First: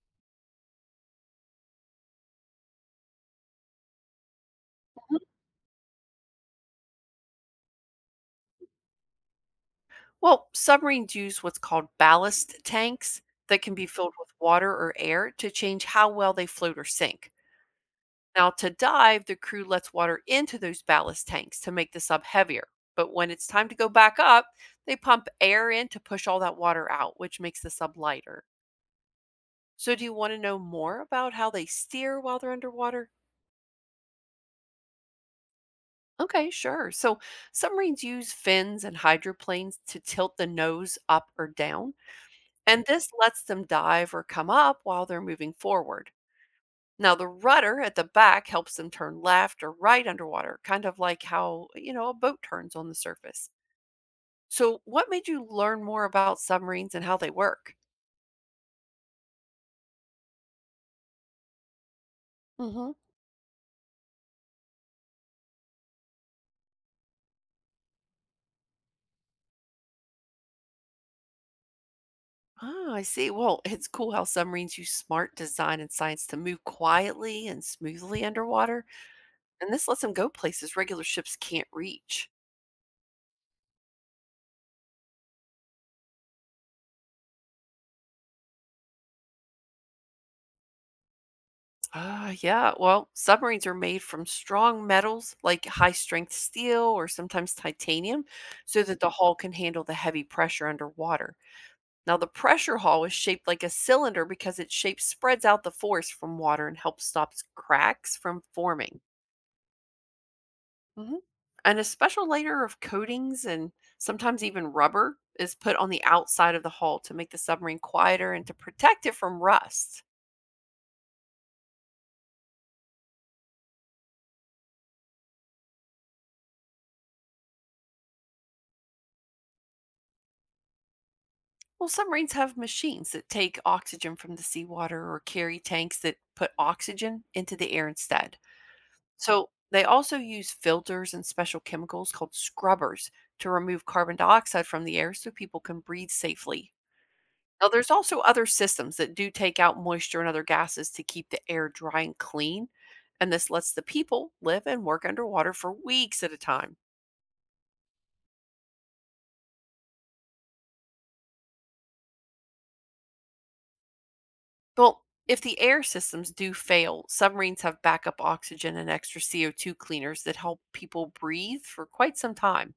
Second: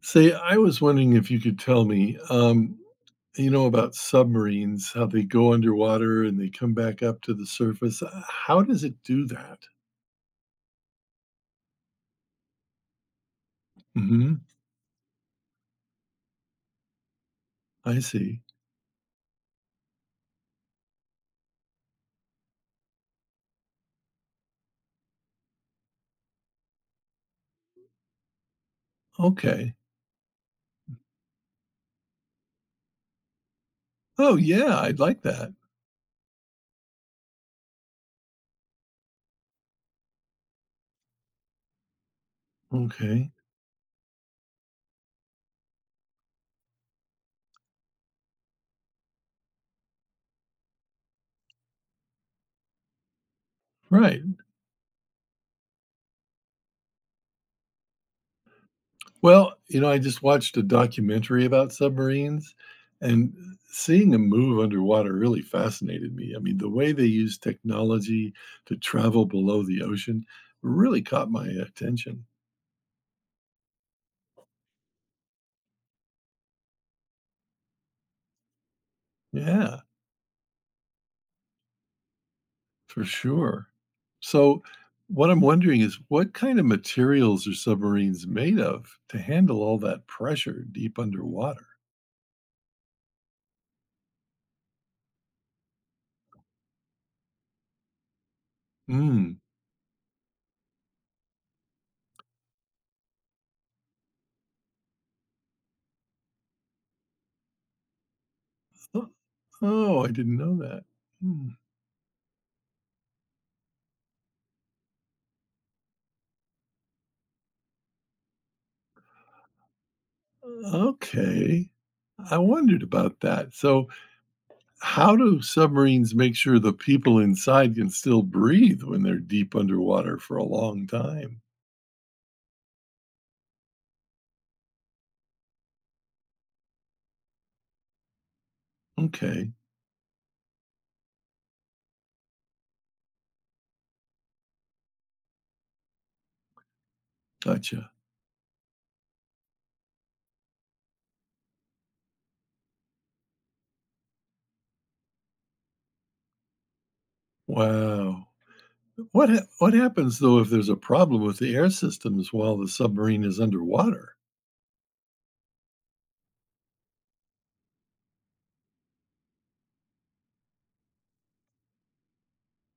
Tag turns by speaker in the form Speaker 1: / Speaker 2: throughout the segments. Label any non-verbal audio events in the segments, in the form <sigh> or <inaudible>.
Speaker 1: Say, I was wondering if you could tell me, about submarines, how
Speaker 2: Mhm.
Speaker 1: they go underwater and they come back up to the surface. How does it do that?
Speaker 2: Well, submarines use what's called ballast tanks that can be filled with
Speaker 1: hmm
Speaker 2: water or air to change how well they float or sink.
Speaker 1: I see.
Speaker 2: Now, to dive, the crew lets water into those ballast tanks to make the sub heavier. But when it's time to go back up, they pump air in to push all that water out, which makes the sub lighter.
Speaker 1: Okay.
Speaker 2: So, do you want to know more about how they steer while they're underwater?
Speaker 1: Oh, yeah, I'd like that.
Speaker 2: Okay, sure. So, submarines use fins and hydroplanes to tilt the nose up or down and this
Speaker 1: Okay.
Speaker 2: lets them dive or come up while they're moving forward. Now, the rudder at the back helps them turn left or right underwater, kind of like how, you know, a boat turns on the surface.
Speaker 1: Right.
Speaker 2: So, what made you learn more about submarines and how they work?
Speaker 1: Well, I just watched a documentary about submarines,
Speaker 2: Hmm.
Speaker 1: and seeing them move underwater really fascinated me. I mean, the way they use technology to travel below the ocean really caught my attention.
Speaker 2: Oh, I see. Well, it's cool how submarines use smart design and science to move quietly and smoothly underwater. And
Speaker 1: Yeah.
Speaker 2: this lets them go places regular ships can't reach.
Speaker 1: For sure. So, what I'm wondering is, what kind of materials are submarines made of to handle all that pressure deep underwater?
Speaker 2: Yeah. Well, submarines are made from strong metals like high strength steel or sometimes titanium so that the
Speaker 1: Hmm.
Speaker 2: hull can handle the heavy pressure underwater. Now, the pressure hull is shaped like a cylinder because its shape spreads out the force from water and helps stop cracks from forming.
Speaker 1: Oh, oh, I didn't know that.
Speaker 2: Mhm.
Speaker 1: Hmm.
Speaker 2: And a special layer of coatings and sometimes even rubber is put on the outside of the hull to make the submarine quieter and to protect it from rust.
Speaker 1: Okay. I wondered about that. So, how do submarines make sure the people inside can still breathe when they're deep underwater for a long time?
Speaker 2: Well, submarines have machines that take oxygen from the seawater or carry tanks that put oxygen into the air instead. So
Speaker 1: Okay.
Speaker 2: they also use filters and special chemicals called scrubbers to remove carbon dioxide from the air so people can breathe safely. Now,
Speaker 1: Gotcha.
Speaker 2: there's also other systems that do take out moisture and other gases to keep the air dry and clean. And this lets the people live and work underwater for weeks at a time.
Speaker 1: Wow. What happens, though, if there's a problem with the air systems while the submarine is underwater?
Speaker 2: Well, if the air systems do fail, submarines have backup oxygen and extra CO2 cleaners that help people breathe for quite some time.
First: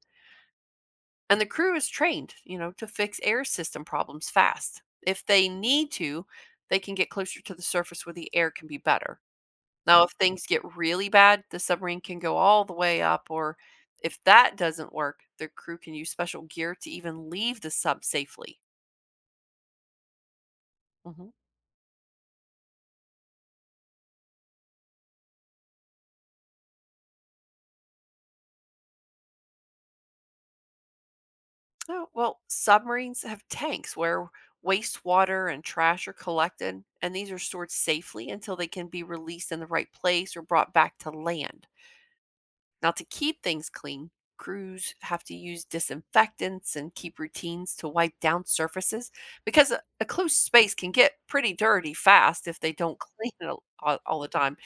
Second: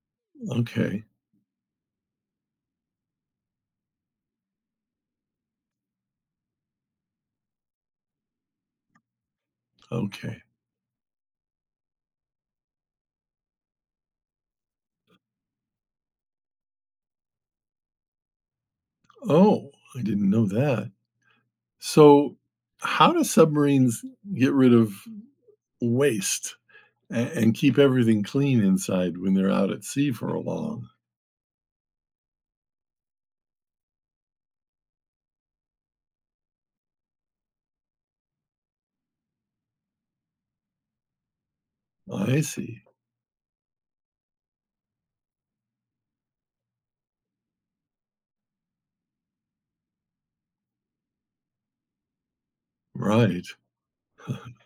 Speaker 1: Okay,
Speaker 2: And the crew is trained, you know, to fix air system problems fast. If they need to, they can get closer to the surface where the air can be better. Now, if
Speaker 1: okay.
Speaker 2: things get really bad, the submarine can go all the way up, or if that doesn't work, the crew can use special gear to even leave the sub safely.
Speaker 1: Oh, I didn't know that.
Speaker 2: Mhm.
Speaker 1: So, how do submarines get rid of waste, a and keep everything clean inside when they're out at sea for a long.
Speaker 2: Oh, well, submarines have tanks where wastewater and trash are collected, and these are stored safely until they can be released in the right place or brought back to land.
Speaker 1: I see.
Speaker 2: Now, to keep things clean, crews have to use disinfectants and keep routines to wipe down surfaces because a closed space can get pretty dirty fast if they don't <laughs> clean
Speaker 1: Right.
Speaker 2: it all the
Speaker 1: <laughs>
Speaker 2: time.
Speaker 1: I'll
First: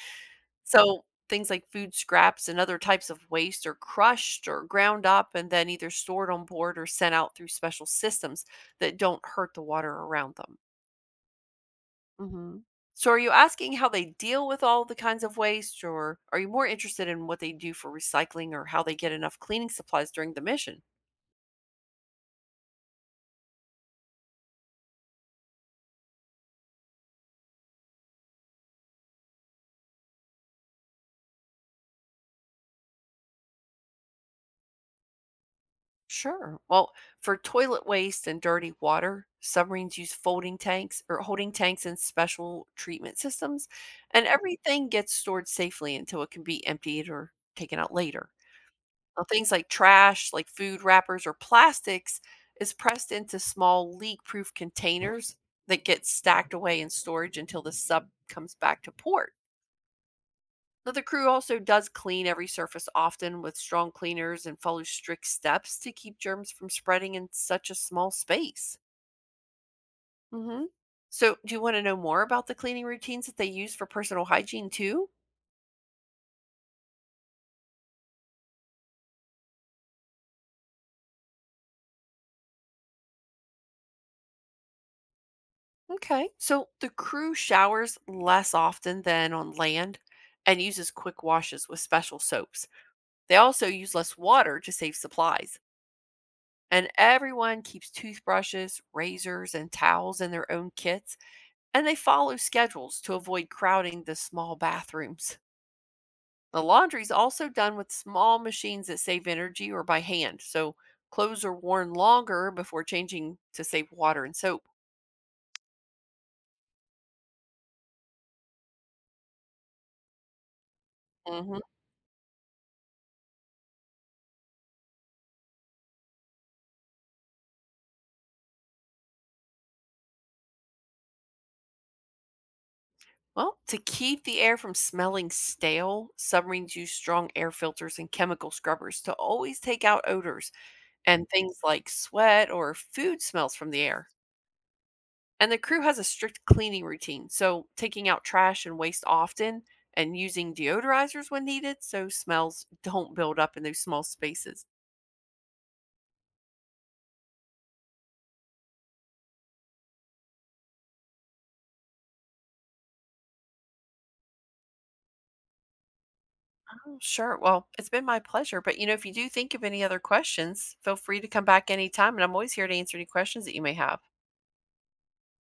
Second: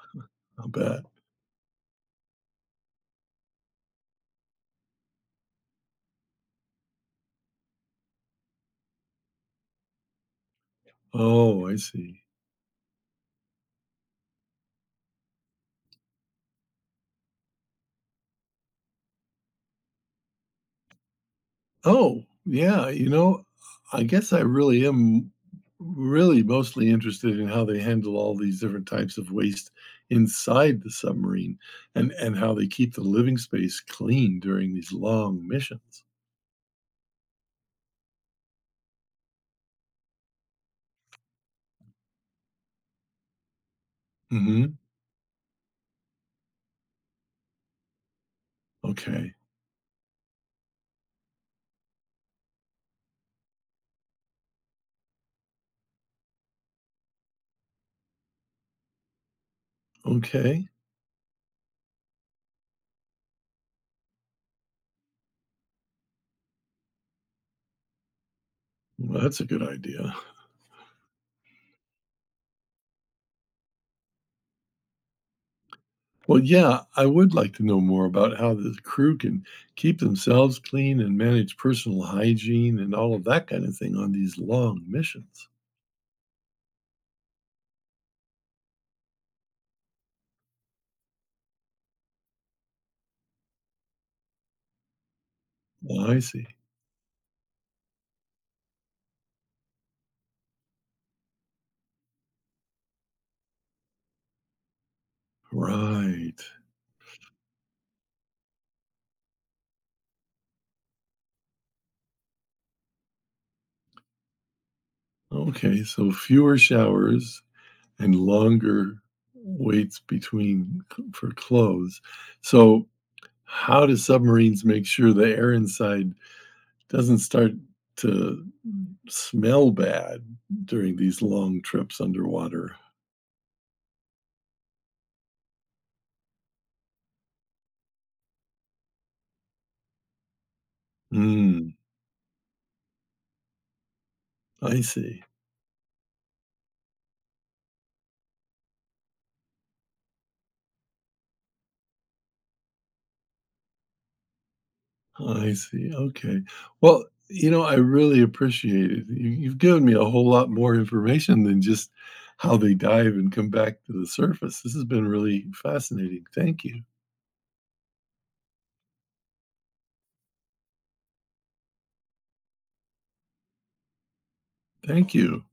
Speaker 1: bet.
Speaker 2: So things like food scraps and other types of waste are crushed or ground up and then either stored on board or sent out through special systems that don't hurt the water around them.
Speaker 1: Oh, I see.
Speaker 2: Hmm. So are you asking how they deal with all the kinds of waste or are you more interested in what they do for recycling or how they get enough cleaning supplies during the mission?
Speaker 1: Oh, yeah, I guess I really am really mostly interested in how they handle all these different types of waste inside the submarine, and how they keep the living space clean during these long missions.
Speaker 2: Sure. Well, for toilet waste and dirty water, submarines use folding tanks or holding tanks and special treatment systems, and
Speaker 1: Mhm.
Speaker 2: everything gets stored safely until it can be emptied or taken out later. Now,
Speaker 1: Okay.
Speaker 2: things like trash, like food wrappers or plastics, is pressed into small leak proof containers that get stacked away in storage until the sub comes back to port.
Speaker 1: Okay.
Speaker 2: Now, the crew also does clean every surface often with strong cleaners and follows strict steps to keep germs from spreading in such a small space.
Speaker 1: Well, that's a good idea.
Speaker 2: Hmm. So, do you want to know more about the cleaning routines that they use for personal hygiene too?
Speaker 1: Well, yeah, I would like to know more about how the crew can keep themselves clean and manage personal hygiene and all of that kind of thing on these long missions.
Speaker 2: Okay. So, the crew showers less often than on land and uses quick washes with special soaps. They also use less water to save supplies.
Speaker 1: Well, I see.
Speaker 2: And everyone keeps toothbrushes, razors, and towels in their own kits and they follow schedules to avoid crowding the small bathrooms.
Speaker 1: Right.
Speaker 2: The laundry's also done with small machines that save energy or by hand, so clothes are worn longer before changing to save water and soap.
Speaker 1: Okay, so fewer showers and longer waits for
Speaker 2: Hmm.
Speaker 1: clothes. So, how do submarines make sure the air inside doesn't start to smell bad during these long trips underwater?
Speaker 2: Well, to keep the air from smelling stale, submarines use strong air filters and chemical scrubbers to always take out odors and things
Speaker 1: Hmm,
Speaker 2: like sweat or food smells from the air.
Speaker 1: I see.
Speaker 2: And the crew has a strict cleaning routine, so taking out trash and waste often and using deodorizers when needed so smells don't build up in those small spaces.
Speaker 1: I see. Okay. Well, I really appreciate it. You've given me a whole lot more information than just how they dive and come back to the surface. This has been really fascinating. Thank you.
Speaker 2: Oh, sure. Well, it's been my pleasure. But, you know, if you do think of any other questions, feel free to come back anytime. And I'm always here to answer any questions that you may have.
Speaker 1: Thank you.